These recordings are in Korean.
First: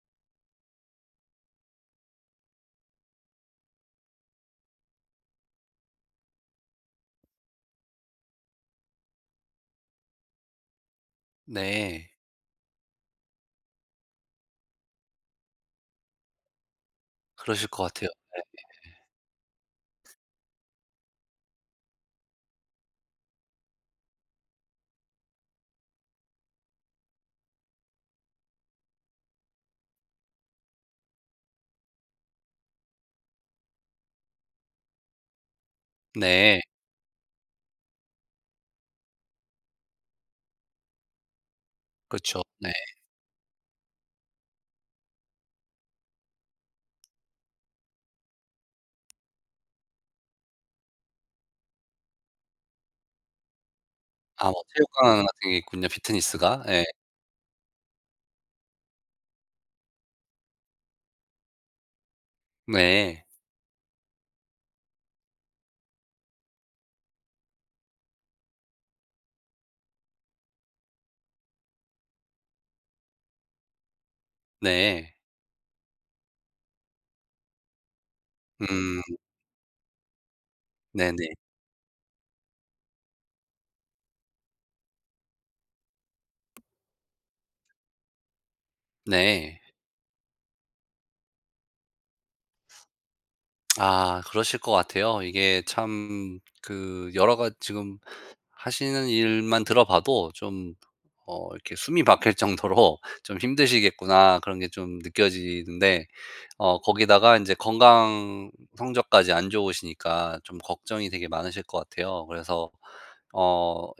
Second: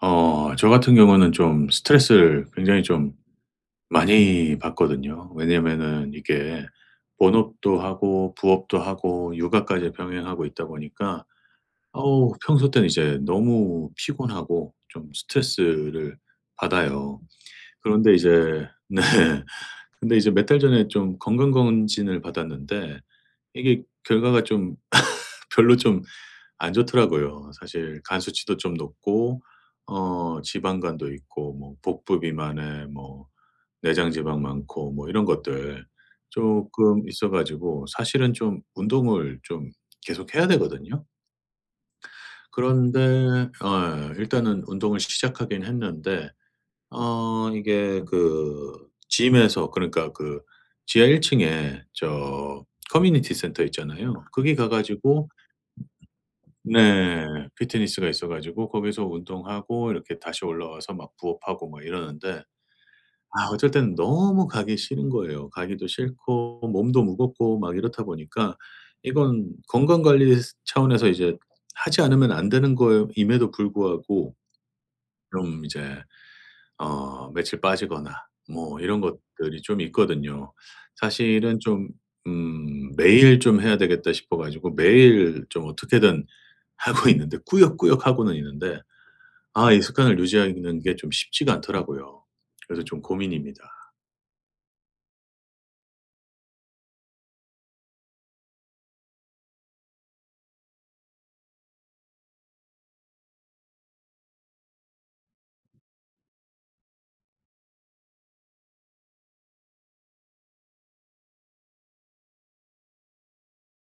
저 같은 경우는 좀 스트레스를 굉장히 좀 많이 받거든요. 왜냐면은 이게 본업도 하고 부업도 하고 육아까지 병행하고 있다 보니까 네. 어우, 평소 때는 이제 너무 피곤하고 좀 스트레스를 받아요. 그러실 것 같아요. 그런데 이제 네. 근데 이제 몇 달 전에 좀 건강검진을 받았는데 이게 결과가 좀 별로 좀 안 좋더라고요. 사실 간 수치도 좀 높고 지방간도 있고 뭐 복부 비만에 뭐 내장 지방 많고 뭐 이런 것들 네. 쪼끔 있어 가지고 사실은 좀 운동을 좀 계속 해야 되거든요. 그렇죠. 네. 그런데 예, 일단은 운동을 시작하긴 했는데 이게 그 gym에서, 그러니까 그 지하 1 층에 저 커뮤니티 센터 있잖아요. 아 거기 뭐 가 체육관 가지고 같은 게 있군요, 피트니스가. 예. 네. 피트니스가 있어 가지고 거기서 운동하고 이렇게 다시 올라와서 막 부업하고 막 이러는데, 네. 아, 어쩔 때는 너무 가기 싫은 거예요. 가기도 싫고 몸도 무겁고 막 이렇다 보니까 이건 건강 관리 차원에서 이제 하지 않으면 안 되는 거 임에도 불구하고 네. 좀 이제 며칠 빠지거나 뭐 음. 이런 것들이 좀 있거든요. 네네. 사실은 좀 매일 좀 해야 되겠다 싶어 가지고 매일 좀 어떻게든 하고 있는데, 꾸역꾸역 하고는 있는데, 네. 아, 이 습관을 유지하는 게 좀 쉽지가 않더라고요. 그래서 좀 고민입니다. 아 그러실 것 같아요. 이게 참 그 여러 가지 지금 하시는 일만 들어봐도 좀 이렇게 숨이 막힐 정도로 '좀 힘드시겠구나.' 그런 게 좀 느껴지는데 거기다가 이제 건강 성적까지 안 좋으시니까 좀 걱정이 되게 많으실 것 같아요. 그래서 어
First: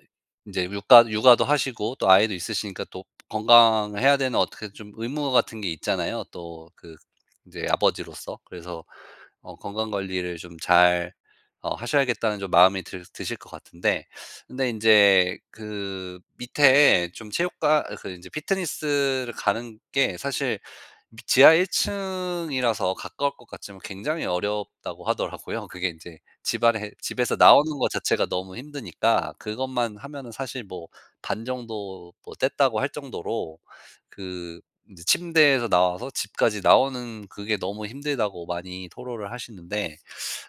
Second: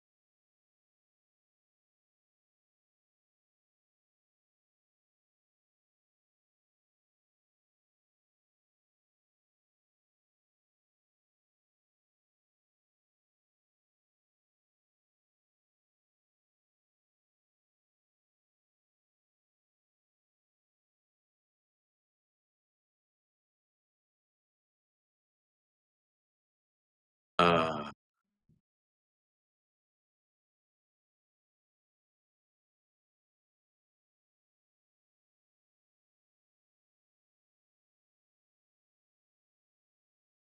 이제 육아도 하시고 또 아이도 있으시니까 또 건강해야 되는 어떻게 좀 의무 같은 게 있잖아요, 또그제 아버지로서. 그래서 건강 관리를 좀 잘 하셔야겠다는 좀 마음이 들 드실 것 같은데, 근데 이제 그 밑에 좀 체육과 그 이제 피트니스를 가는 게 사실 지하 1 층이라서 가까울 것 같지만 굉장히 어렵다고 하더라고요. 그게 이제 집안에 집에서 나오는 것 아. 자체가 너무 힘드니까, 그것만 하면은 사실 뭐 반 정도 뭐 뗐다고 할 정도로, 그 제 침대에서 나와서 집까지 나오는 그게 너무 힘들다고 많이 토로를 하시는데.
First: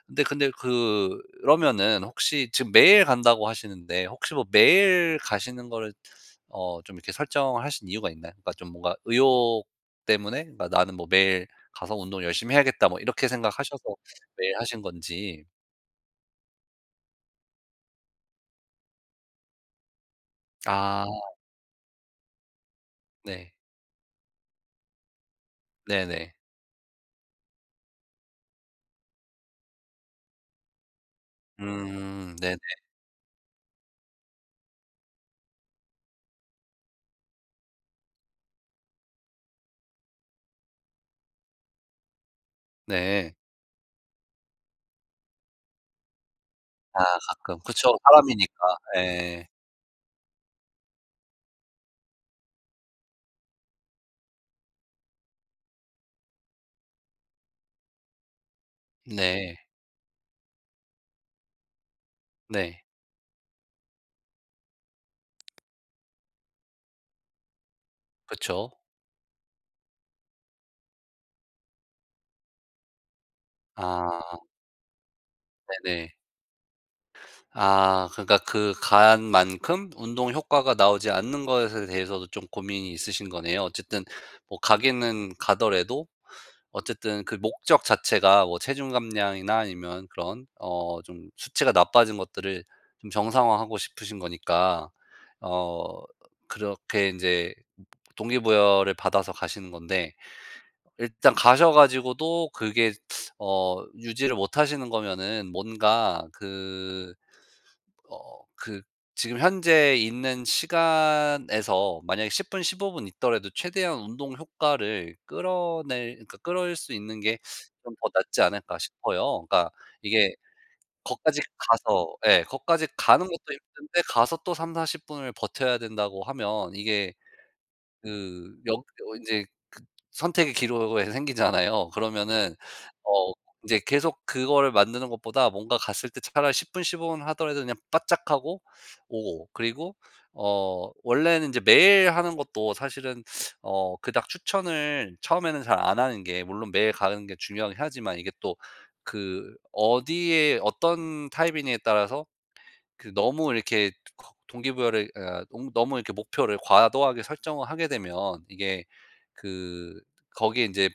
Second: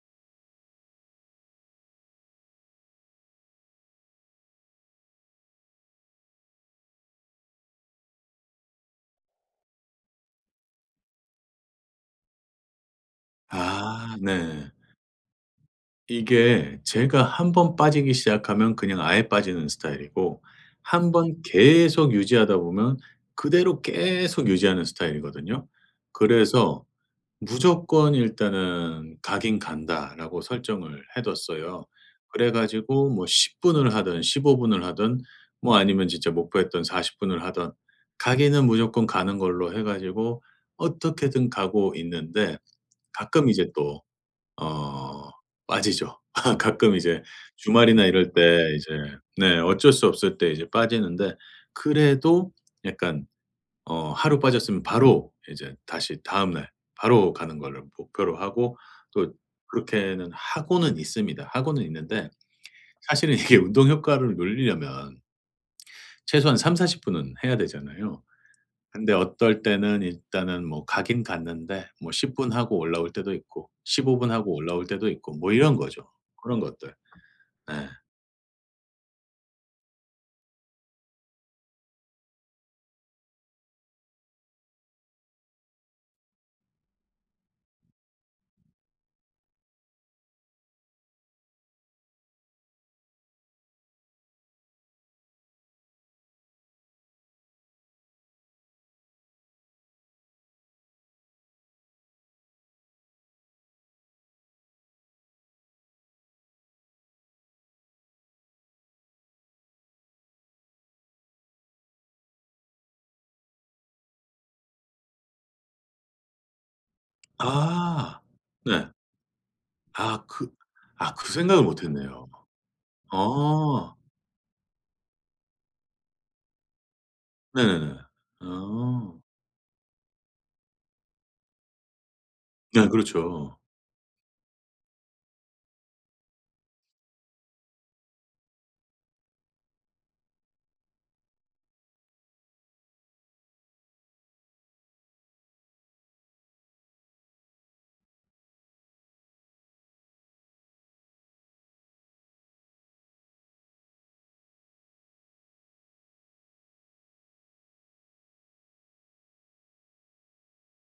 근데 그러면은 혹시 지금 매일 간다고 하시는데, 혹시 뭐 매일 가시는 거를 좀 이렇게 설정하신 이유가 있나요? 그러니까 좀 뭔가 의욕 때문에, 그러니까 '나는 뭐 매일 가서 운동 열심히 해야겠다.' 뭐 이렇게 생각하셔서 아, 매일 네. 하신 건지. 이게 제가 한번 빠지기 시작하면 그냥 아예 빠지는 스타일이고, 아 한번 계속 유지하다 보면 네. 그대로 계속 유지하는 스타일이거든요. 네네. 그래서 무조건 일단은 "가긴 간다."라고 설정을 해 뒀어요. 그래 네네. 가지고 뭐 10 분을 하든, 15 분을 하든, 뭐 아니면 진짜 목표했던 40 분을 하든, 가기는 무조건 가는 걸로 해 가지고 어떻게든 가고 있는데, 네. 가끔 이제 또 어 빠지죠. 가끔 아 이제 가끔. 그쵸. 주말이나 이럴 사람이니까. 때 이제, 네 네, 어쩔 수 없을 때 이제 빠지는데, 그래도 약간 하루 빠졌으면 바로 이제 다시 다음 날 바로 가는 거를 목표로 하고, 또 네. 그렇게는 하고는 있습니다. 하고는 있는데 네. 사실은 이게 운동 효과를 놀리려면 최소한 3사4 0 분은 해야 되잖아요. 그쵸. 근데 어떨 때는 일단은 뭐 가긴 갔는데, 뭐 10분 하고 올라올 때도 있고, 15아 분 하고 올라올 때도 있고, 뭐 이런 거죠. 네네. 그런 것들. 네. 아 그러니까, 그 간 만큼 운동 효과가 나오지 않는 것에 대해서도 좀 고민이 있으신 거네요. 어쨌든 뭐 가기는 가더라도, 어쨌든 그 목적 자체가 뭐 체중 감량이나 아니면 그런 좀 수치가 나빠진 것들을 좀 정상화하고 싶으신 거니까, 어 그렇게 인제 동기부여를 받아서 가시는 건데, 일단 가셔 가지고도 그게 유지를 못 하시는 거면은, 뭔가 어 그 지금 현재 있는 시간에서 만약에 10분 15분 있더라도 최대한 운동 효과를 끌어낼, 그러니까 끌어올 수 있는 게 좀 더 아. 낫지 않을까 네. 싶어요. 그러니까 아 그 이게 아 그 거기까지 생각을 못 가서, 했네요. 예, 거기까지 가는 것도 어. 힘든데 가서 또3 4 0 분을 버텨야 된다고 하면, 이게 네네네. 그 역 어 어. 인제 그 선택의 기로에 생기잖아요. 그러면은 네, 어 그렇죠. 인제 계속 그거를 만드는 것보다 뭔가 갔을 때 차라리 10분 15분 하더라도 그냥 바짝 하고 오고, 그리고 원래는 인제 매일 하는 것도 사실은 그닥 추천을 처음에는 잘 안 하는 게, 물론 매일 가는 게 중요하긴 하지만 이게 또 그 어디에 어떤 타입이냐에 따라서 그 너무 이렇게 거 동기부여를, 아 너무 너무 이렇게 목표를 과도하게 설정을 하게 되면, 이게 그 거기에 이제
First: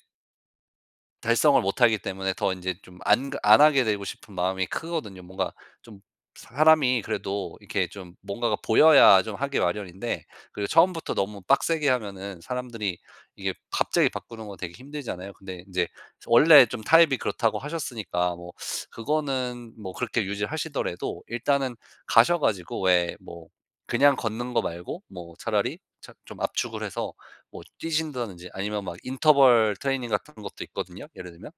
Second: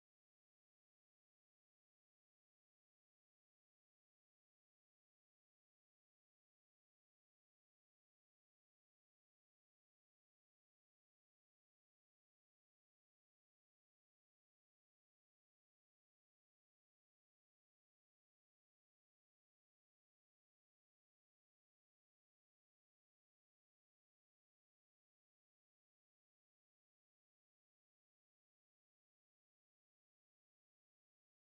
달성을 못하기 때문에 더 이제 좀 안 하게 되고 싶은 마음이 크거든요. 뭔가 좀, 사람이 그래도 이렇게 좀 뭔가가 보여야 좀 하기 마련인데, 그리고 처음부터 너무 빡세게 하면은 사람들이 이게 갑자기 바꾸는 거 되게 힘들잖아요. 근데 인제 원래 좀 타입이 그렇다고 하셨으니까, 뭐 그거는 뭐 그렇게 유지하시더라도 일단은 가셔 가지고, 왜 뭐 그냥 걷는 거 말고 뭐 차라리 차 좀 압축을 해서 뭐 뛰신다든지, 아니면 막 인터벌 트레이닝 같은 것도 있거든요, 예를 들면.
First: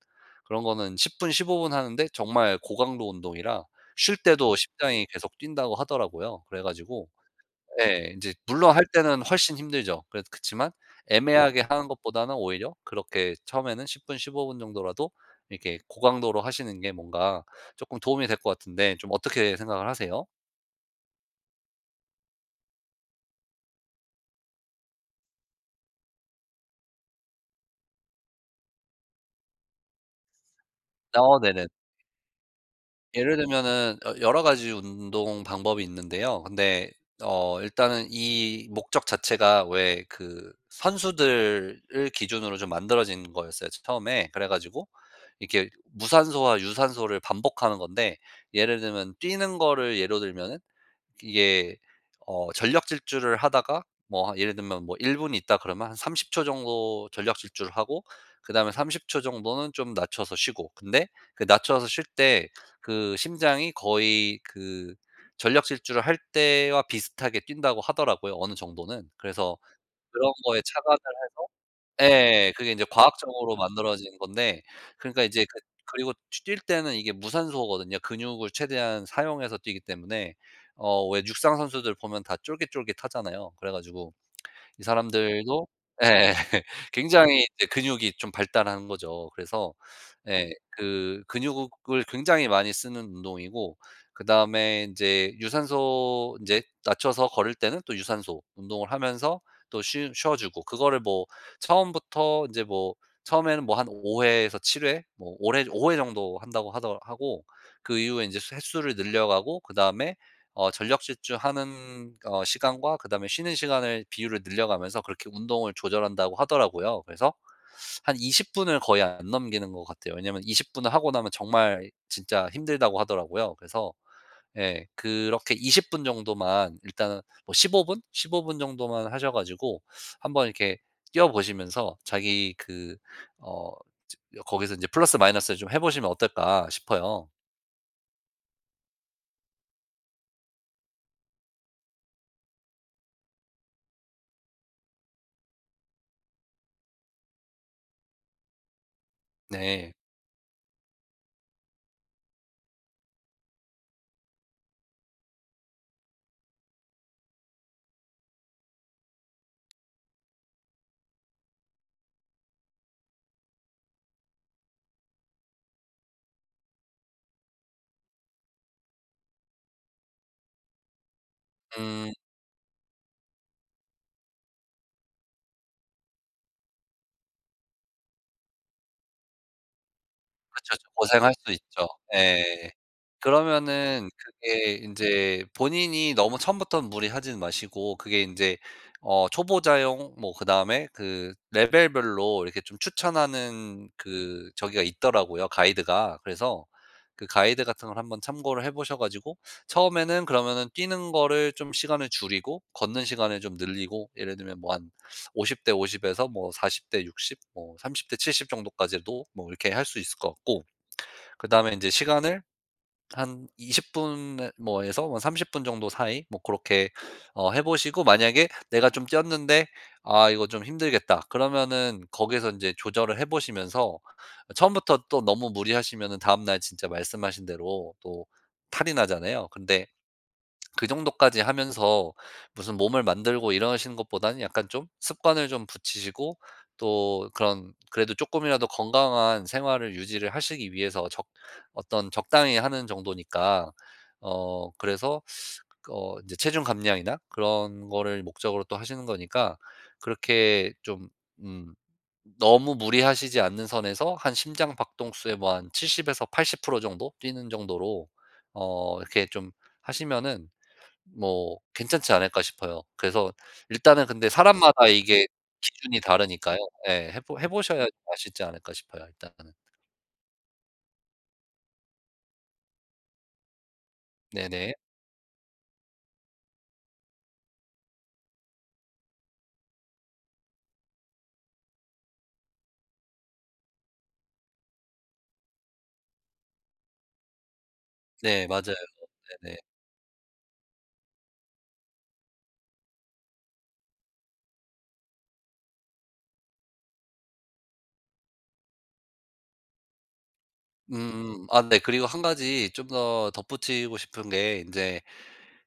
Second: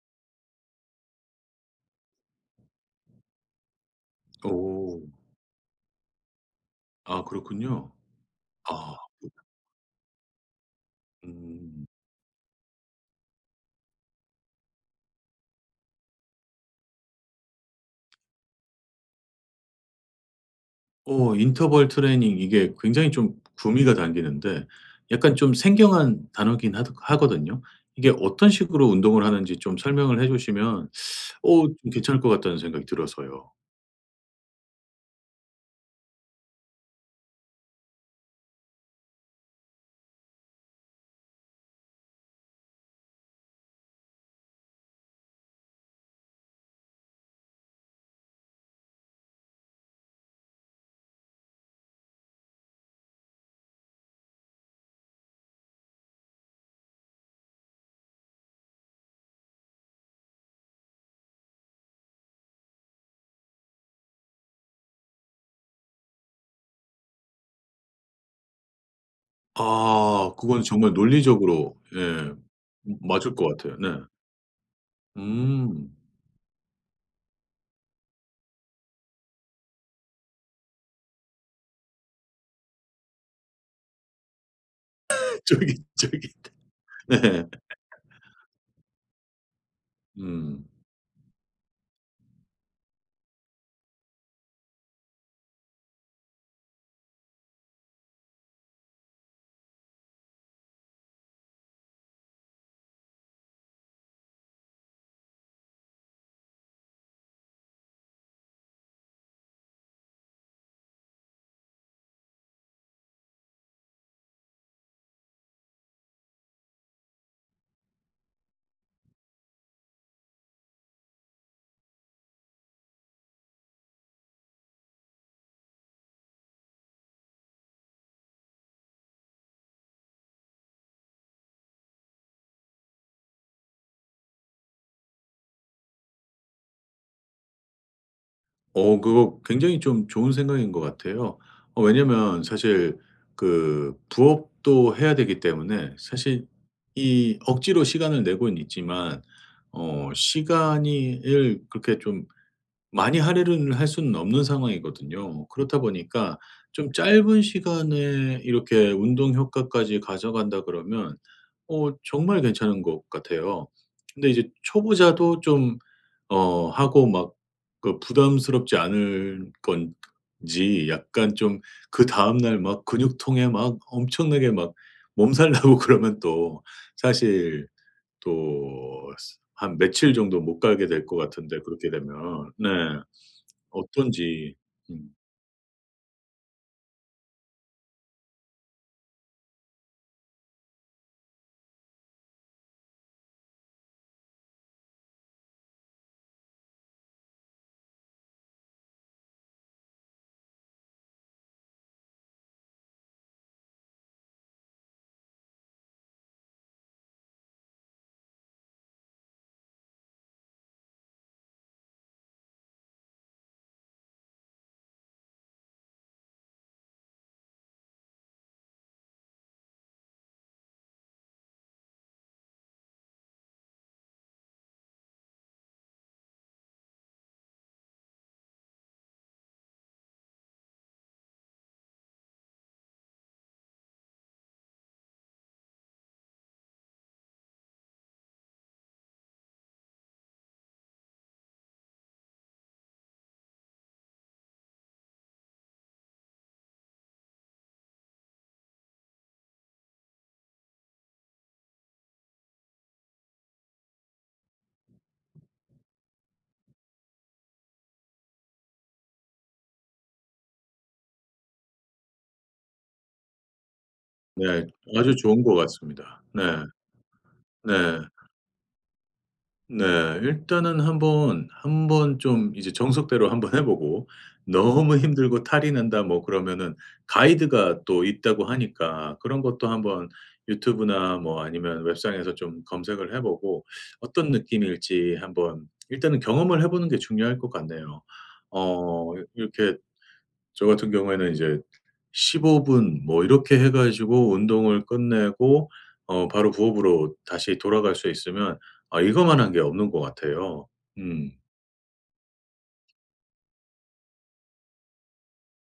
그런 거는 10분 15분 하는데 정말 고강도 운동이라 쉴 때도 오. 심장이 계속 뛴다고 하더라고요. 그래 가지고 아, 그렇군요. 예, 인제 물론 할 아. 때는 훨씬 힘들죠. 그래도 그치만 애매하게 음. 하는 것보다는 오히려 그렇게 처음에는 10분 15분 정도라도 이렇게 고강도로 하시는 게 뭔가 쪼끔 도움이 될 것 같은데, 좀 어떻게 생각을 하세요? 인터벌 트레이닝, 이게 굉장히 좀 구미가 당기는데 약간 좀 생경한 단어긴 하드 하거든요. 이게 어떤 식으로 운동을 하는지 좀 설명을 해 주시면 네네. 좀 괜찮을 것 같다는 생각이 예를 들어서요. 들면은 여 여러 가지 운동 방법이 있는데요. 근데 일단은 이 목적 자체가 왜 그 선수들을 기준으로 좀 만들어진 거였어요, 처음에. 그래 가지고 이렇게 무산소와 유산소를 반복하는 건데, 예를 들면 뛰는 거를 예로 들면은, 이게 전력 질주를 하다가 뭐 예를 들면 뭐 1분 있다 그러면 한 30초 정도 전력 질주를 하고, 그다음에 30초 정도는 좀 낮춰서 쉬고, 근데 그 낮춰서 쉴 때 그 심장이 거의 그 전력 질주를 할 때와 비슷하게 뛴다고 하더라고요, 어느 정도는. 그래서 그런 아, 거에 그건 정말 착안을 해서, 논리적으로, 예, 예. 그게 인제 맞을 것 과학적으로 같아요. 네. 만들어진 건데, 그러니까 이제 음. 그리고 찌 뛸 때는 이게 무산소거든요. 근육을 최대한 사용해서 뛰기 때문에 왜 육상 선수들 보면 다 쫄깃쫄깃하잖아요. 그래 가지고 이 사람들도. 쫄깃쫄깃. 예. 굉장히 네. 이제 근육이 좀 발달한 거죠. 그래서, 예, 음. 그 근육을 굉장히 많이 쓰는 운동이고, 그다음에 인제 유산소, 인제 낮춰서 걸을 때는 또 유산소 운동을 하면서 또 쉬 쉬어 주고, 그거를 뭐 처음부터 인제 뭐 처음에는 뭐 한 5 회에서 7회 뭐 5 회 5 회 정도 한다고 하더 하고, 그 이후에 인제 수 횟수를 늘려가고, 그다음에 전력 질주하는 시간과 그다음에 쉬는 시간을 비율을 늘려가면서 그렇게 운동을 조절한다고 하더라고요. 그래서 한 20 분을 거의 안 넘기는 것 같아요. 왜냐면 20 분을 하고 나면 정말 진짜 힘들다고 하더라고요. 그래서 예 그렇게 20분 정도만 일단은, 뭐 15 분, 15분 정도만 하셔 가지고 한번 이렇게 뛰어 보시면서 자기 어 거기서 이제 플러스 마이너스를 좀 해 보시면 어떨까 싶어요. 그거 굉장히 좀 좋은 생각인 것 같아요. 왜냐면 사실 그 부업도 해야 되기 때문에 사실 이 억지로 시간을 내고는 있지만, 네. 시간이 을 그렇게 좀 많이 할애를 할 수는 없는 상황이거든요. 그렇다 보니까 좀 짧은 시간에 이렇게 운동 효과까지 가져간다 그러면 정말 괜찮은 것 같아요. 근데 이제 초보자도 좀 하고 막그 부담스럽지 않을 건지 약간 좀, 음. 그다음 날 막 근육통에 막 엄청나게 막 몸살 나고 그러면 또 사실 또 한 며칠 정도 못 그쵸, 가게 그쵸. 될 것 고생할 수 같은데 있죠. 그렇게 되면. 네. 예. 그러면은 어떤지. 그게 음. 인제 본인이 너무 처음부터는 무리하진 마시고, 그게 인제 초보자용 뭐 그다음에 그 레벨별로 이렇게 좀 추천하는 그 저기가 있더라고요, 가이드가. 그래서 그 가이드 같은 걸 한번 참고를 해 보셔 가지고, 처음에는 그러면은 뛰는 거를 좀 시간을 줄이고 걷는 시간을 좀 늘리고, 예를 들면 뭐 한 50대 50 에서 뭐 40대 60 뭐 30대 70 정도까지도 뭐 이렇게 할 수 있을 것 같고, 그다음에 이제 시간을 한 20분 뭐 에서 뭐 30분 정도 사이 뭐 그렇게 해 보시고, 만약에 내가 좀 뛰었는데 '아 이거 좀 힘들겠다.' 그러면은 거기서 이제 조절을 해 보시면서. 처음부터 또 너무 무리하시면은 다음날 진짜 말씀하신 대로 또 탈이 나잖아요. 근데 그 정도까지 하면서 무슨 몸을 만들고 이러시는 것보다는 약간 좀 습관을 좀 붙이시고, 또 그런, 그래도 조금이라도 건강한 생활을 유지를 하시기 위해서 적 어떤 적당히 하는 정도니까. 그래서 이제 체중 감량이나 그런 거를 목적으로 또 하시는 거니까 그렇게 좀 음 너무 무리하시지 않는 선에서 한 심장 박동수의 뭐 한 70 에서 80% 정도 뛰는 정도로 이렇게 좀 하시면은 뭐 괜찮지 않을까 싶어요. 그래서 일단은, 근데 네. 사람마다 아주 이게 좋은 것 기준이 같습니다. 네. 다르니까요. 예. 해보 해 보셔야 네. 아시지 않을까 싶어요, 일단은. 네. 일단은 한번, 한번 좀 이제 정석대로 한번 해 보고, 네네. 너무 힘들고 탈이 난다, 뭐 그러면은 가이드가 또 있다고 하니까 그런 것도 한번 유튜브나 뭐 아니면 웹상에서 좀 검색을 해 보고 어떤 느낌일지 한번 일단은 경험을 해 보는 게 중요할 것 같네요. 네 맞아요. 네네. 이렇게 저 같은 경우에는 이제 15분 뭐 이렇게 해 가지고 운동을 끝내고 바로 부업으로 다시 돌아갈 수 있으면, 아, 이거만한 게 없는 것 같아요. 음. 음음. 아 네. 그리고 한 가지 좀 더 덧붙이고 싶은 게 인제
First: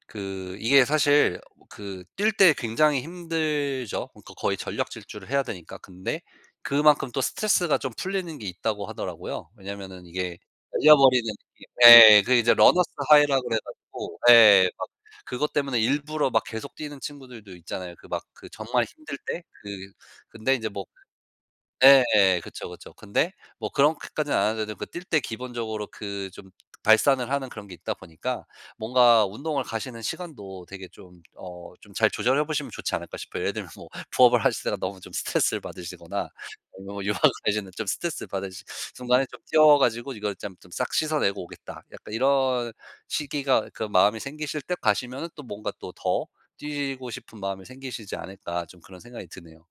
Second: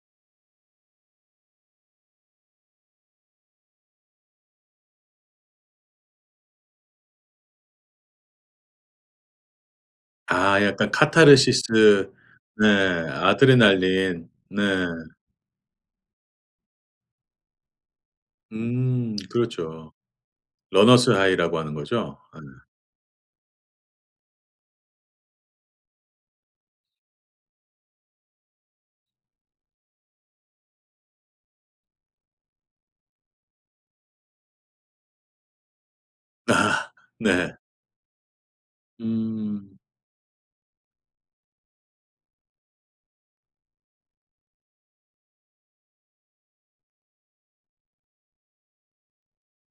그, 이게 사실 그 뛸 때 굉장히 힘들죠, 그러니까 거의 전력 질주를 해야 되니까. 근데 그만큼 또 스트레스가 좀 풀리는 게 있다고 하더라고요. 왜냐면은 이게 아, 날 약간 려버리는 느낌, 카타르시스. 예. 그게 이제 네. 러너스 하이라 그래 가지고, 아드레날린. 네. 예, 막 그것 때문에 일부러 막 계속 뛰는 친구들도 있잖아요, 그 막 그 정말 음, 힘들 때 그렇죠. 그. 근데 인제 뭐 러너스 하이라고 하는 예. 거죠? 예. 그쵸, 그쵸. 근데 뭐 그렇게까지는 안 하더라도 그 뛸 때 기본적으로 그 좀 발산을 하는 그런 게 있다 보니까, 뭔가 운동을 가시는 시간도 되게 좀 좀 잘 조절해 보시면 좋지 않을까 싶어요. 예를 들면 뭐 부업을 하시다가 너무 좀 스트레스를 받으시거나, 예. 아, 아니면 뭐 육아가 네. 시는 좀 스트레스를 받으시 순간에 좀 음. 뛰어 가지고 '이걸 짬 좀 싹 씻어내고 오겠다.' 약간 이런 시기가 그 마음이 생기실 때 가시면은 또 뭔가 또 더 뛰고 싶은 마음이 생기시지 않을까, 좀 그런 생각이 드네요.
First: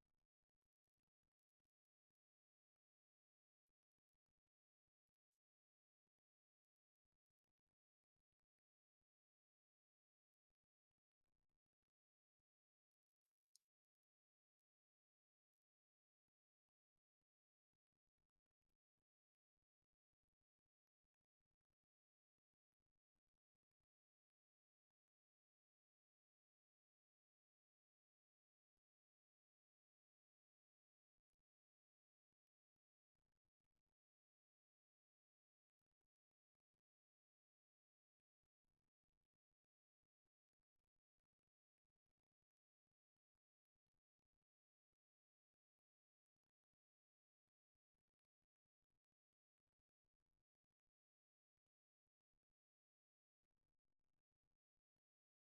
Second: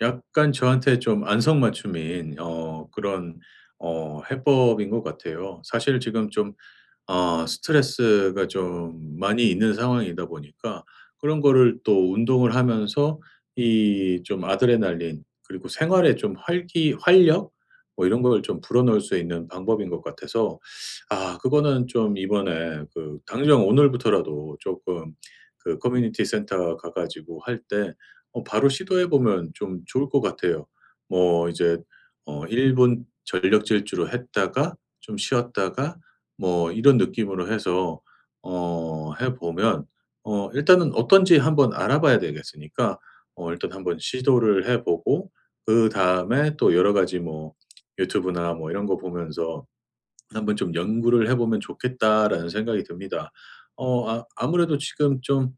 약간 저한테 좀 안성맞춤인 그런 해법인 것 같아요. 사실 지금 좀, 아, 스트레스가 좀 많이 있는 상황이다 보니까 그런 거를 또 운동을 하면서 이 좀 아드레날린, 그리고 생활에 좀 활기, 활력 뭐 이런 걸 좀 불어넣을 수 있는 방법인 것 같아서, 아, 그거는 좀 이번에 그 당장 오늘부터라도 조금 그 커뮤니티 센터 가 가지고 할 때 바로 시도해 보면 좀 좋을 것 같아요. 뭐 이제 1 분 전력 질주로 했다가 좀 쉬었다가 뭐 이런 느낌으로 해서 해 보면, 일단은 어떤지 한번 알아봐야 되겠으니까 일단 한번 시도를 해 보고, 그다음에 또 여러 가지 뭐 유튜브나 뭐 이런 거 보면서 '한번 좀 연구를 해 보면 좋겠다.'라는 생각이 듭니다. 아, 아무래도 지금 좀,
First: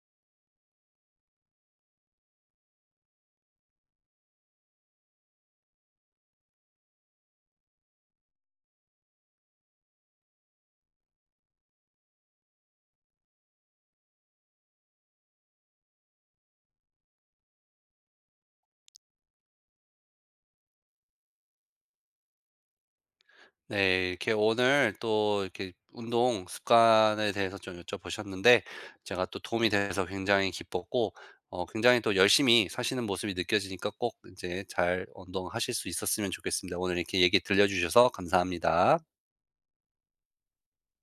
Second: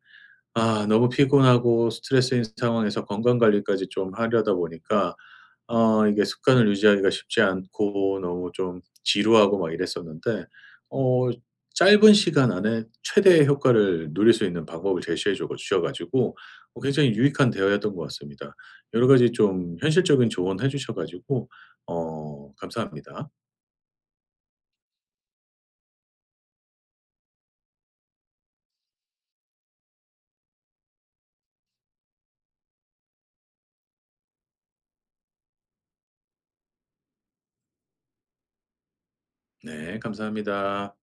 아, 너무 피곤하고 스트레스인 상황에서 건강 관리까지 좀 하려다 보니까 이게 습관을 유지하기가 쉽지 않고 너무 좀 지루하고 막 이랬었는데, 어 짧은 시간 안에 최대의 효과를 누릴 수 있는 방법을 제시해 줘 주셔 가지고 굉장히 유익한 대화였던 것 같습니다. 여러 가지 좀 현실적인 조언해 주셔 가지고 감사합니다. 네, 이렇게 오늘 또 이렇게 운동 습관에 대해서 좀 여쭤보셨는데, 제가 또 도움이 돼서 굉장히 기뻤고, 굉장히 또 열심히 사시는 모습이 느껴지니까 꼭 이제 잘 운동하실 수 있었으면 좋겠습니다. 오늘 이렇게 얘기 들려주셔서 감사합니다. 네, 감사합니다.